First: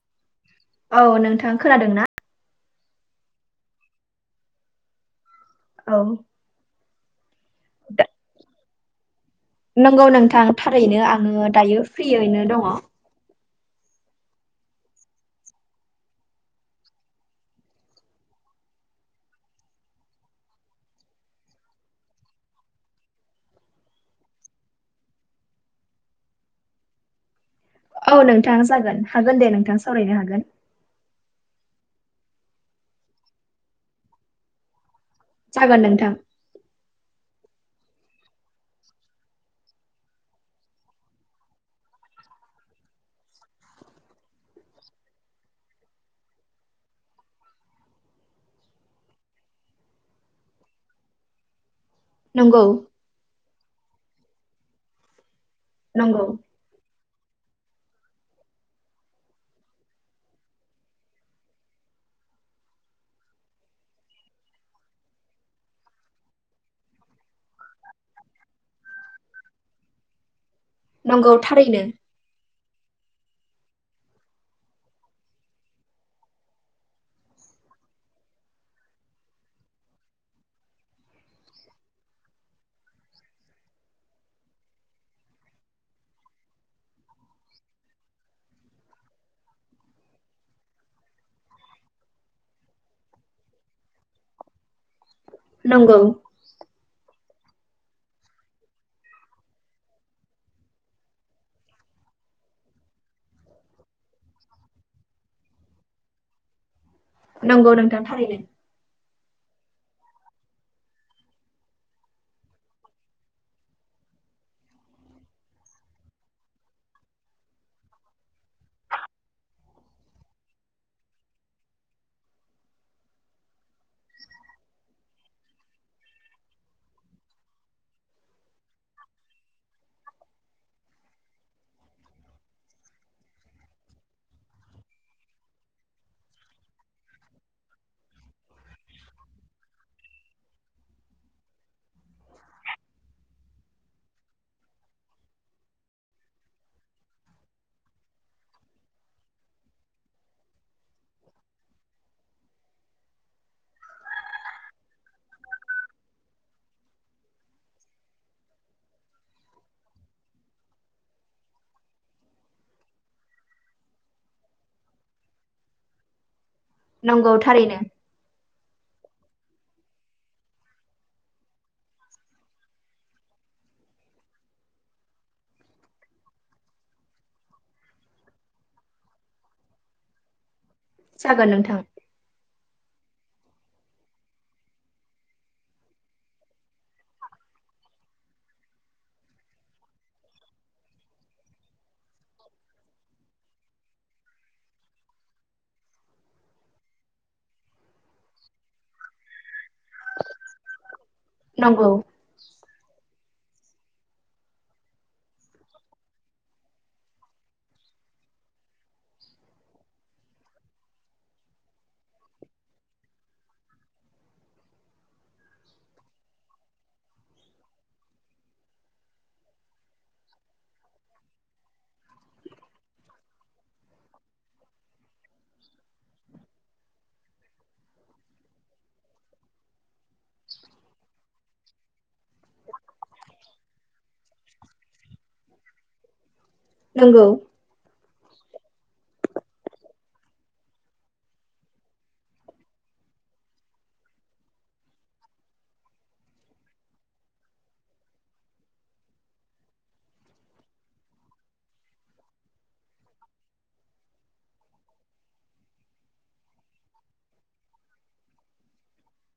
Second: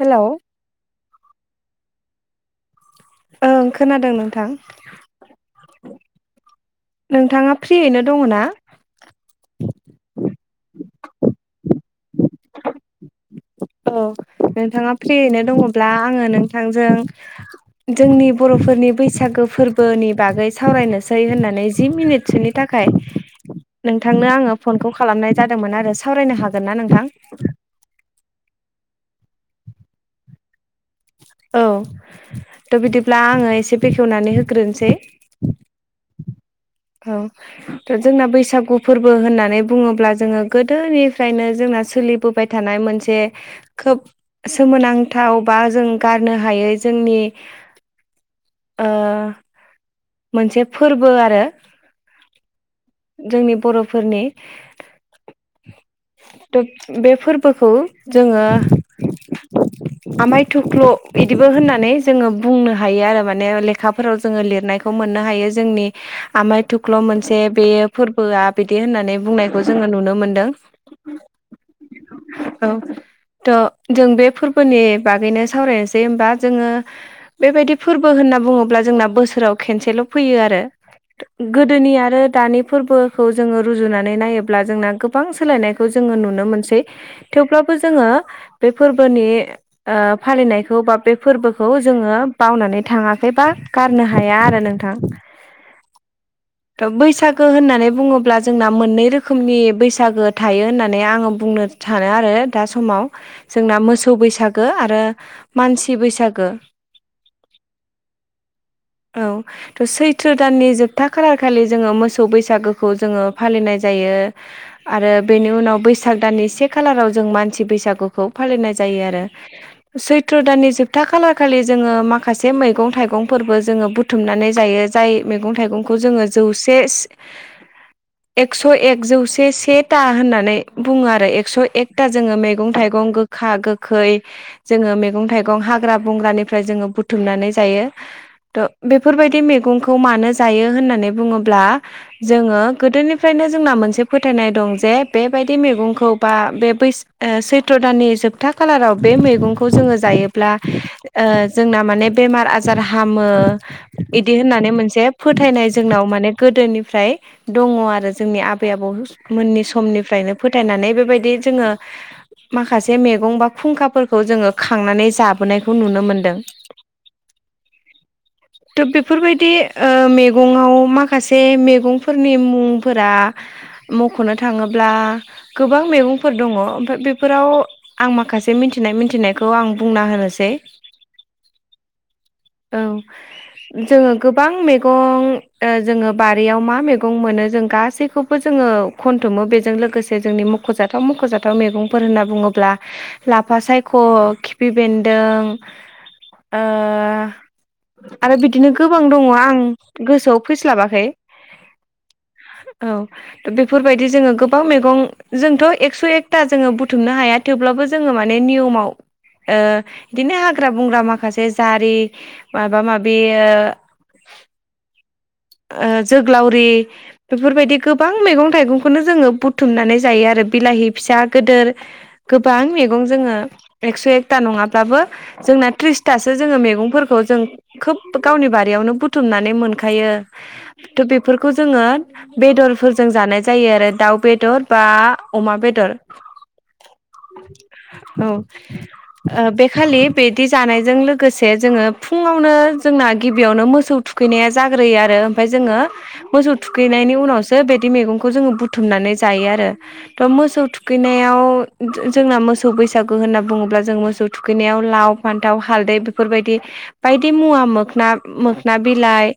हेल' औ नोंथां खोनादों ना ओं खोनादों नोंथां औ नोंथाङा फ्रियैनो दा- दङ ना नंगौ नोंथां थारैनो आङो दायो फ्रियैनो दङ औ नोंथाङा फ्रियैनो दङब्ला आङो नोंथांजों जोंनि बर'फोरनि बैसागो फोरबोनि बागै सावरायनोसै होननानै जि मिनिटसोनि थाखाय थाखाय नोंथांनो आङो फनखौ खालामनाय जादोंमोन आरो सावरायनो हागोन ना नोंथां औ नोंथां जागोन हागोन दे नोंथाङा सावरायनो हागोन औ थ' बिदिब्ला आङो एसे बेखेवनानै होग्रोनोसै जागोन नोंथां औ जोंना बैसागो फोरबो होननानै बुङोब्ला जोङो गोदोनिफ्रायनो जोंना सोलिबोबाय थानाय थानाय मोनसे खोब सोमोनांथाव बा जों गारनो हायै जोंनि ओ मोनसे फोरबो आरो नंगौ जोंनि बर'फोरनि नंगौ बे फोरबोखौ जोङो आमाय थख्ल बिदिबो होननानै जोङो बुंनो हायो आरो माने लेखा लेखाफोराव जोङो लिरनायखौ मोननो हायो जोंनि आमाय थुख्ल' मोनसे बे फोरबोआ बिदि होननानै बुंनायखौ जोङो नुनो मोनदों नंगौ थारैनो औ थ' जों बे फोरबोनि बागैनो सावरायनोसै होमबा जोङो बेबायदि फोरबो होनना बुङोब्ला जोंना बोसोराव खेनसेल' फैयो आरो गोदोनि आरो दानि फोरबोखौ जोङो रुजुनानै नायोब्ला जोंना गोबां सोलायनायखौ खौ जोङो नुनो मोनसै थेवब्लाबो जोङो बे फोरबोनि अ फालिनायखौ बा बे फोरबोखौ जोङो बावनानै थाङाखै बा गारनो हाया आरो नोंथां नंगौ बैसागो होननानै बुङोब्ला जोंना मोननै रोखोमनि बैसागो थायो होननानै आङो बुंनो सानो आरो दा समाव जोंना मोसौ बैसागो आरो मानसि बैसागो नंगौ नोंथां थारैनोै औ थ' सैथ्र दाननि जोबथा था खालार खालि जोङो मोसौ बैसागोखौ जोङो फालिनाय जायो आरो बेनि उनाव बैसाग दाननि से खालाराव जों मानसि बैसागोखौ फालिनाय जायो आरो सैत्र' दाननि जोबथा खालारखालि जोङो माखासे मैगं थाइगंफोरबो जोङो बुथुमनानै बुथुमनानै जायो जाय मैगं थाइगंखौ जोङो जौसे एकस' एक जौसे सेथा होननानै बुङो आरो एकस' एकथा जोङो मैगं थाइगं गो- गोखा गोखै जोङो मैगं थाइगं हाग्रा बंग्रानिफ्राय जोङो बुथुमनानै जायो। थ' बेफोरबायदि मैगंखौ मानो जायो होननानै बुङोब्ला जोङो गोदोनिफ्रायनो जोंना मोनसे फोथायनाय दं जे बेबायदि मैगंखौ बा बे बैसा- ओ सैथ्र' दाननि जोबथा खालाराव बे मैगंखौ जोङो जायोब्ला ओ जोंना माने बेमार आजार हामो इदि होननानै मोनसे फो- थायनाय जोंनाव माने गोदोनिफ्राय दङ' आरो जोंनि आबै आबौ मोननि समनिफ्रायनो फोथायनानै बेबायदि जोङो माखासे मैगं बा खुंखाफोरखौ जोङो खांनानै जाबोनायखौ नुनो मोनदों। नंगौ थारैनो थ' बेफोरबायदि ओ मे गङाव माखासे मैगंफोरनि मुंफोरा मख'नो थाङोब्ला गोबां मैगंफोर दङ' ओमफ्राय बेफोराव आं माखासे मिथिनाय मिथिनायखौ आं बुंना होनोसै जागोन नोंथां औ जोङो गोबां मैगं जोङो बारियाव मा मैगं मोनो जों गासैखौबो जोङो खनथुमो बेजों लोगोसे जोंनि मख'जाथाव मख'जाथाव मैगंफोर होनना बुङोब्ला लाफा सायख' खिफि बेन्दों ओ आरो बिदिनो गोबां दङ' आं गोसोआव फैस्लाबाखै नंगौ औ दा बेफोरबायदि जोङो गोबां मैगं जोंथ' एकस' एकथा जोङो बुथुमनो हाया थेवब्लाबो जोङो माने नियमाव ओ इदिनो हाग्रा बंग्रा माखासे जारि माबा माबि ओ ओ जोग्लावरि बेफोरबायदि गोबां मैगं थाइगंखौनो जोङो बुथुमनानै जायो आरो बिलाहि फिसा गोदोर गोबां मैगं जोङो एक्स' एकथा नङाब्लाबो जोंना त्रिसथासो जोङो मैगंफोरखौ जों खोब गावनि बारियावनो बुथुमनानै मोनखायो थ' बेफोरखौ जोङो बेदरफोरजों जानाय जायो आरो दाउ बेदर बा अमा बेदर नंगौ औ ओ बेखालि बिदि जानायजों लोगोसे जोङो फुङावनो जोंना गिबियावनो मोसौ थु- खैनाया जाग्रोयो आ- रो ओमफ्राय जोङो मोसौ थुखैनायनि उनावसो बिदि मैगंखौ जोङो बुथुमनानै जायो आरो थ' मोसौ थुखैनायाव जोंना मोसौ बैसागु होनना बुङोब्ला जों मोसौ थुखैनायाव लाव फान्थाव हालदै बेफोरबायदि बायदि मुवा मोख मोखना बिलाइ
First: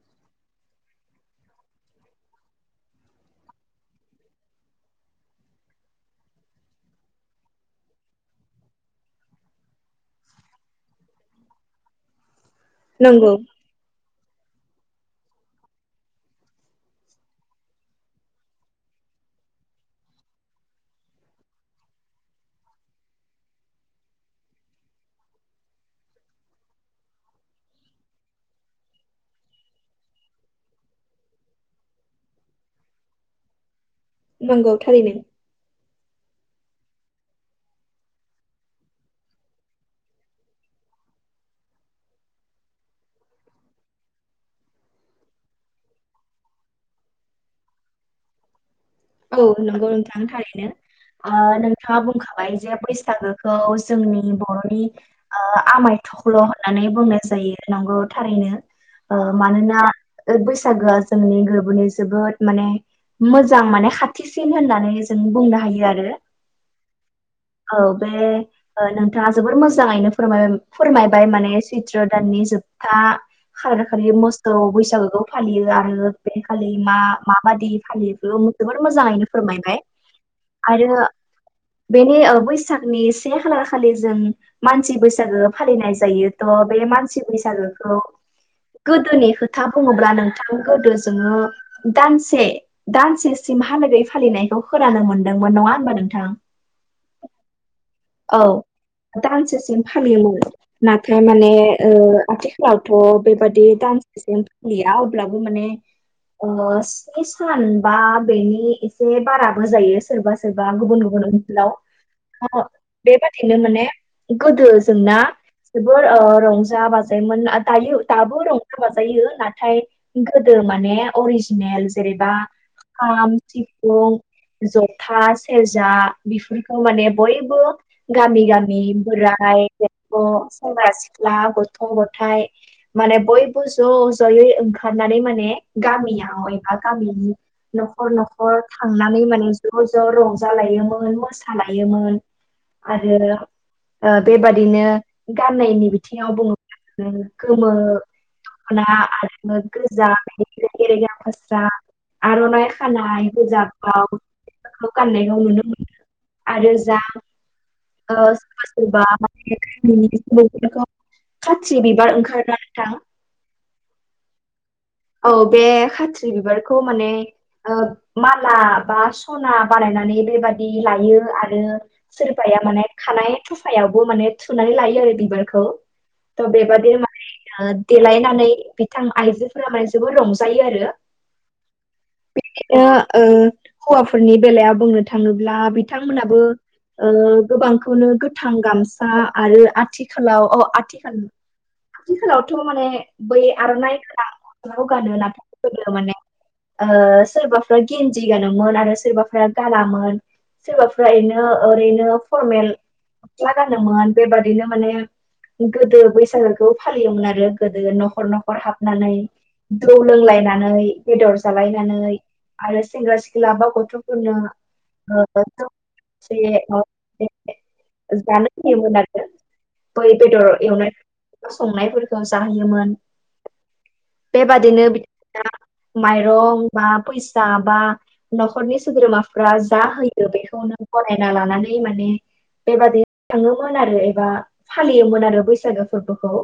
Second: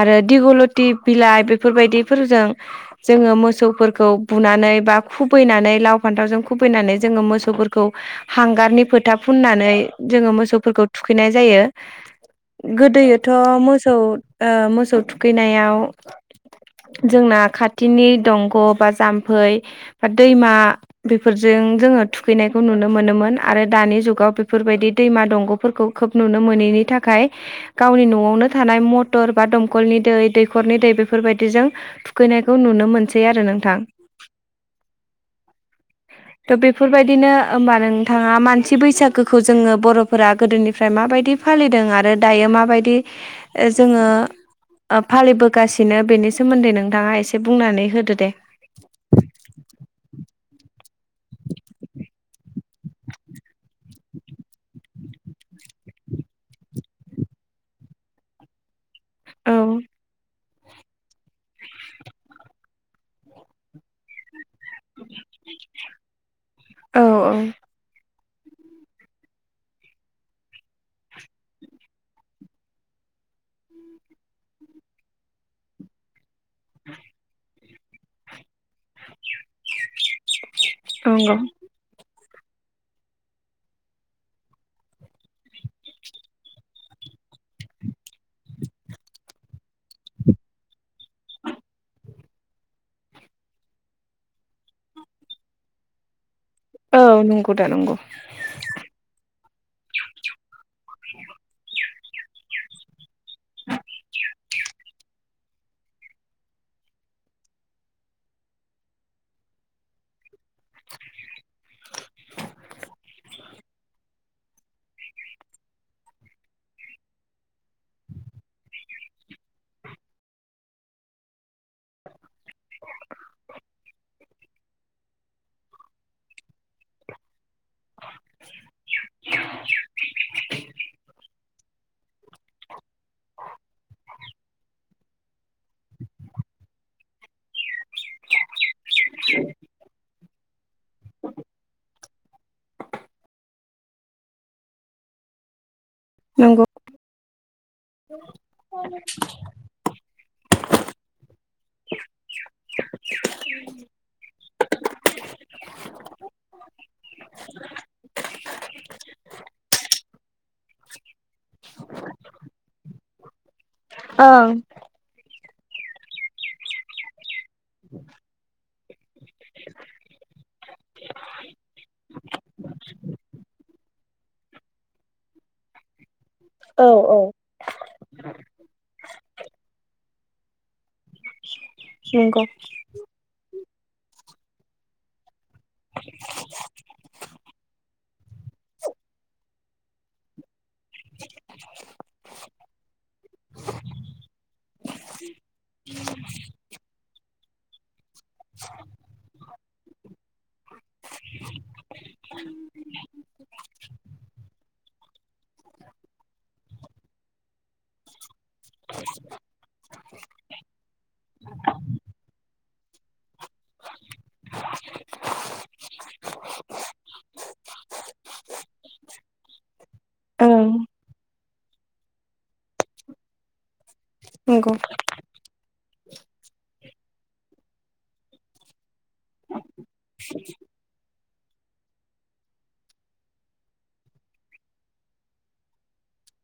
आरो दिगलति बिलाइ बेफोरबायदिफोरजों जोङो मोसौफोरखौ बुनानै बा खुबैनानै लाव फान्थावजों खुबैनानै जोङो मोसौफोरखौ हांगारनि फोथा फुननानै जोङो मोसौफोरखौ थुखैनाय जायो। गोदोयोथ' नंगौ मोसौ ओ मोसौ थुखैनायाव जोंना खाथिनि दंग' बा जाम्फै बा दैमा बेफोरजों जोङो थुखैनायखौ नुनो मोनोमोन आरो दानि जुगाव बेफोरबायदि दैमा दंग'फोरखौ खोब नुनो मोनैनि थाखाय गावनि न'आवनो थानाय म- टर बा दमखलनि दै दैखरनि दै बेफोरबायदिजों थुखैनायखौ नुनो मोनसै आरो नोंथां। नंगौ थारै नो। [inaudible] थ बेफोरबायदिनो होमबा नोंथाङा मानसि बैसागोखौ जोङो बर'फोरा गोदोनिफ्राय माबायदि फालिदों आरो दायो माबायदि जोङो फालिबोगासिनो बेनि सोमोन्दै नोंथाङा एसे बुंनानै होदो दे औ नंगौ नोंथांनि थाखायनो आ नोंथाङा बुंखाबाय जे बैसागोखौ जोंनि बर'नि ओ आमाय थख्ल होननानै बुंनाय जायो नंगौ थारैनो ओ औ मानोना बैसागोआ जोंनि गोरबोनि जोबोद माने मोजां माने खा थिसिन होननानै जों बुंनो हायो आरो औ औ बे ओ नोंथाङा जोबोर मोजाङैनो फोर फोरमायबाय माने सैत्र दाननि जोबथा खालारखालि मोसौ बैसागोखौ फालियो आरो बेंखालि मा माबायदि फालियो इखौ जोबोर मोजाङैनो फोरमायबाय आरो नंगौ बेनि बैसागनि से खालार खालि जों मानसि बैसागो फालिनाय जायो थ बे मानसि बैसागोखौ गोदोनि खोथा बुङोब्ला नोंथां गोदो जोङो दानसे दानसे सिमहालागै फालिनायखौ खोनानो मोनदोंमोन नङा होनबा नोंथां औ नंगौ दा नंगौ औ दानसेसिम फालियोमोन नाथाय माने ओ आथिखालावथ बेबादि दानसेसिम फालिया अब्लाबो माने स्नि सान बा बेनि एसे बाराबो जायो सोरबा सोरबा गुबुन गुबुन ओनसोलाव बेबादिनो माने गोदो जोंना जोबोर रंजा बाजायोमोन दायो दाबो रंजा बाजायो नाथाय गोदो माने अरिजिनेल जेरैबा खाम सिफुं जथा सेरजा बेफोरखौ माने बयबो गामि गामि बोराइ बेंथ' सेंग्रा सिख्ला गथ गथाय माने बयबो ज जयै ओंखारनानै माने गामियाव एबा गामिनि न'खर न'खर थांनानै माने ज ज रंजालायोमोन मोसालायोमोन आरो बेबादिनो गाननायनि बिथिङावबो नंगौ गोमो दखना आरो गोजा रेगे रेगां फास्रा आरनाइ खानाय गोजा ब्लाउज बेखौ गान्नायखौ नुनो मोनो आरो जा [inaudible] ओ सोरबा सोरबा [unintelligible] खाथ्रि बिबार ओंखारोना नोंथां ओं औ बे खाथ्रि बिबारखौ माने मा ला बा सना बानायनानै बेबादि लायो आरो सोरबाया माने खानाय खफायावबो माने थुनानै लायो आरो बिबारखौ थ औ बेबादि औ माने देलायनानै बिथां आइजोफोरा माने जोबोर रंजायो आरो नंगौ बे ओ ओ हौवाफोरनि बेलाया बुंनो थाङोब्ला बिथांमोनाबो ओ गोबांखौनो गोथां गामसा आरो आथिखालाव अ आथिखाल आथिखालावथ माने बै आरनाइ गोनां गस्लाखौ गानो नाथाय गोदो माने ओ सोरबाफ्रा गेन्जि गानोमोन आरो सोरबाफोरा गानामोन सोरबाफ्रा एरिनो ओरैनो फरमेल गस्ला गानोमोन बेबादिनो माने गोदो बैसागोखौ फालियोमोन आरो गोदो न'खर न'खर हाबनानै जौ लोंलायनानै बेदर जालायनानै आरो सेंग्रा सिख्ला बा गथ'फोरनो [unintelligible] [inaudible] [unintelligible] बै बेदर ओं एवनाय संनायफोरखौ जाहोयोमोन नंगौ बेबादिनो माइरं बा फैसा बा न'खरनि सोद्रोमाफ्रा जा होयो बेखौनो फरायना लानानै माने बेबादि थाङोमोन आरो एबा फालियोमोन आरो बैसागो फोरबोखौ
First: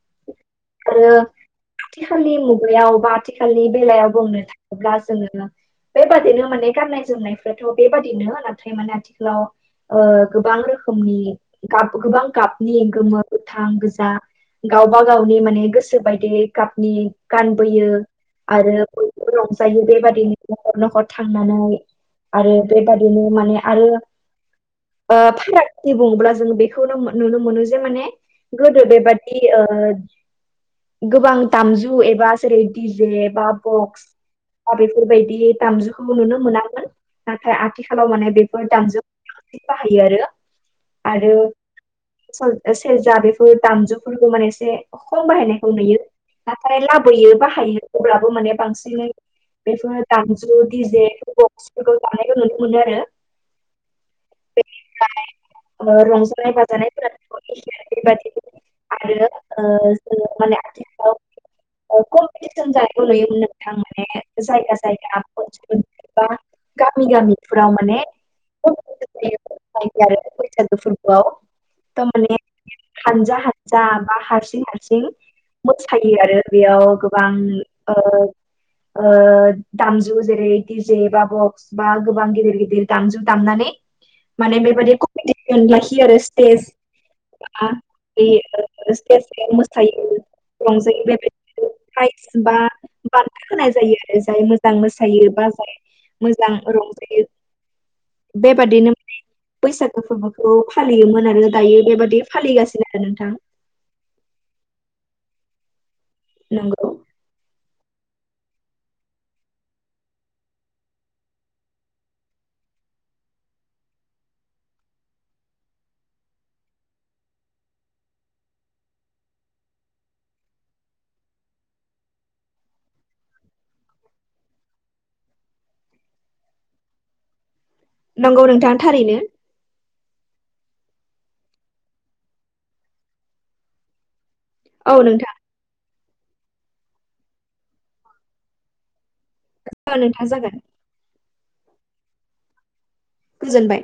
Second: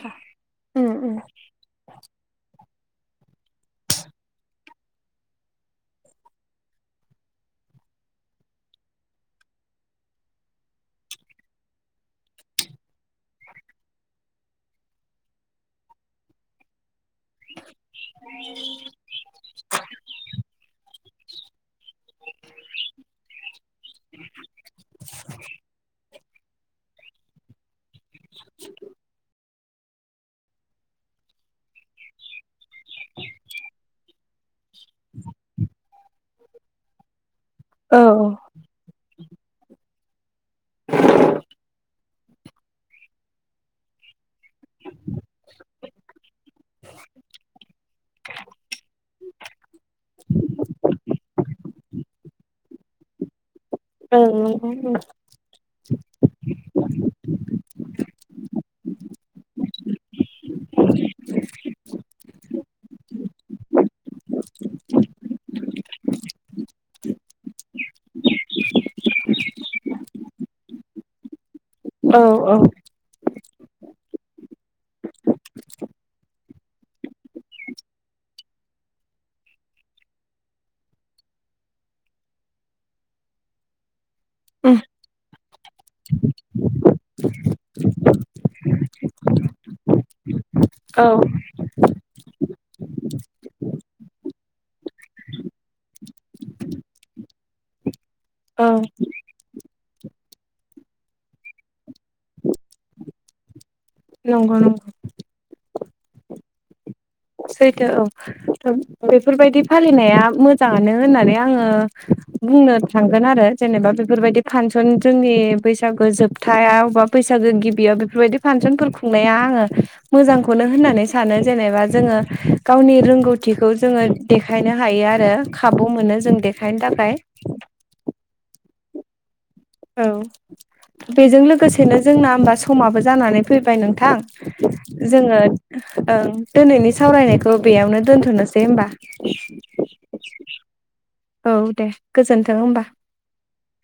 उम उम खेलिनि मुगायाव बा आथिखालनि बेलायाव बुंनो थाङोब्ला जोङो बेबादिनो माने गाननाय जोमनायफ्राथ' बेबादिनो नाथाय माने आथिखालाव ओ गोबां रोखोमनि गाब गोबां गाबनि गोमो गोथां गोजा गावबा गावनि माने गोसो बायदि गाबनि गानबोयो आरो बयबो रंजायो बेबादिनो न'खर न'खर थांनानै आरो बेबादिनो माने आरो ओ फारागथि बुङोब्ला जोङो बेखौनो नुनो मोनो जे माने गोदो बेबादि ओ गोबां दामजु एबा जेरै दिडिजे बा बक्स बा बेफोरबायदि दामजुखौ नुनो मोनामोन नाथाय औ आथिखालाव माने औ बेफोर दामजु [unintelligible] बाहायो आरो आरो सर सेरजा बेफोर दामजुफोरखौ माने एसे खम बाहायनायखौ नुयो नाथाय लाबोयो बाहायो अब्लाबो माने बांसिनै बेफोर दामजु दिजे बक्सफोरखौ दामनायखौ नुनो मोनो आरो ओं ओं ओं ओ रंजानाय बाजानायफोरा [unintelligible] आरो ओ जोङो माने आथिखालाव ओ कम्पिटिसन जानायखौ नुयोमोन नोंथां माने जायगा जायगा [unintelligible] बा गामि गामि फोराव माने कमपिटिसन जायो आरो बैसागो फोरबोआव [unintelligible] एगजम औ माने औ हानजा हानजा बा हारसिं हारसिं मोसायो आरो बेयाव गोबां ओ ओ दामजु जेरै दिजे बा बक्स बा गोबां गिदिर गिदिर दामजु दामनानै माने उम बेबादि कमपिटिसन लाखियो आरो स्टेज बा बे स्टेज मोसायो रंजो औ बे [unintelligible] प्राइस बा बान्था होनाय जायो आरो जाय मोजां मोसायो बा जाय मोजां रंजायो औ बेबादिनो माने बैसागो फोरबोखौ फालियोमोन आरो दायो बेबादि फालिगासिनो आरो नोंथां नंगौ नंगौ नोंगौ सेैथो औ बेफोरबायदि फालिनाया मोजाङानो होननानै आङो बुंनो थांगोन आरो जेनेबा बेफोरबायदि फांसन जोंनि बैसागु जोबथाया अबबा बैसागो गिबियाव बेफोरबायदि फांसनफोर खुंनाया आङो मोजांखौनो होननानै सानो जेनेबा जोङो गावनि रोंगौथिखौ जोङो देखायनो हायो आरो खाबु मोनो जों देखायनो थाखाय नंगौ नोंथां थारैनो औ बेजों लोगोसेनो जोंना होमबा समाबो जानानै फैबाय नोंथां औ नोंथां जोङो ओं दिनैनि सावरायनायखौ बेयावनो दोनथ'नोसै होमबा औ नोंथाङा जागोन औ दे गोजोन्थों होमबा गोजोनबाय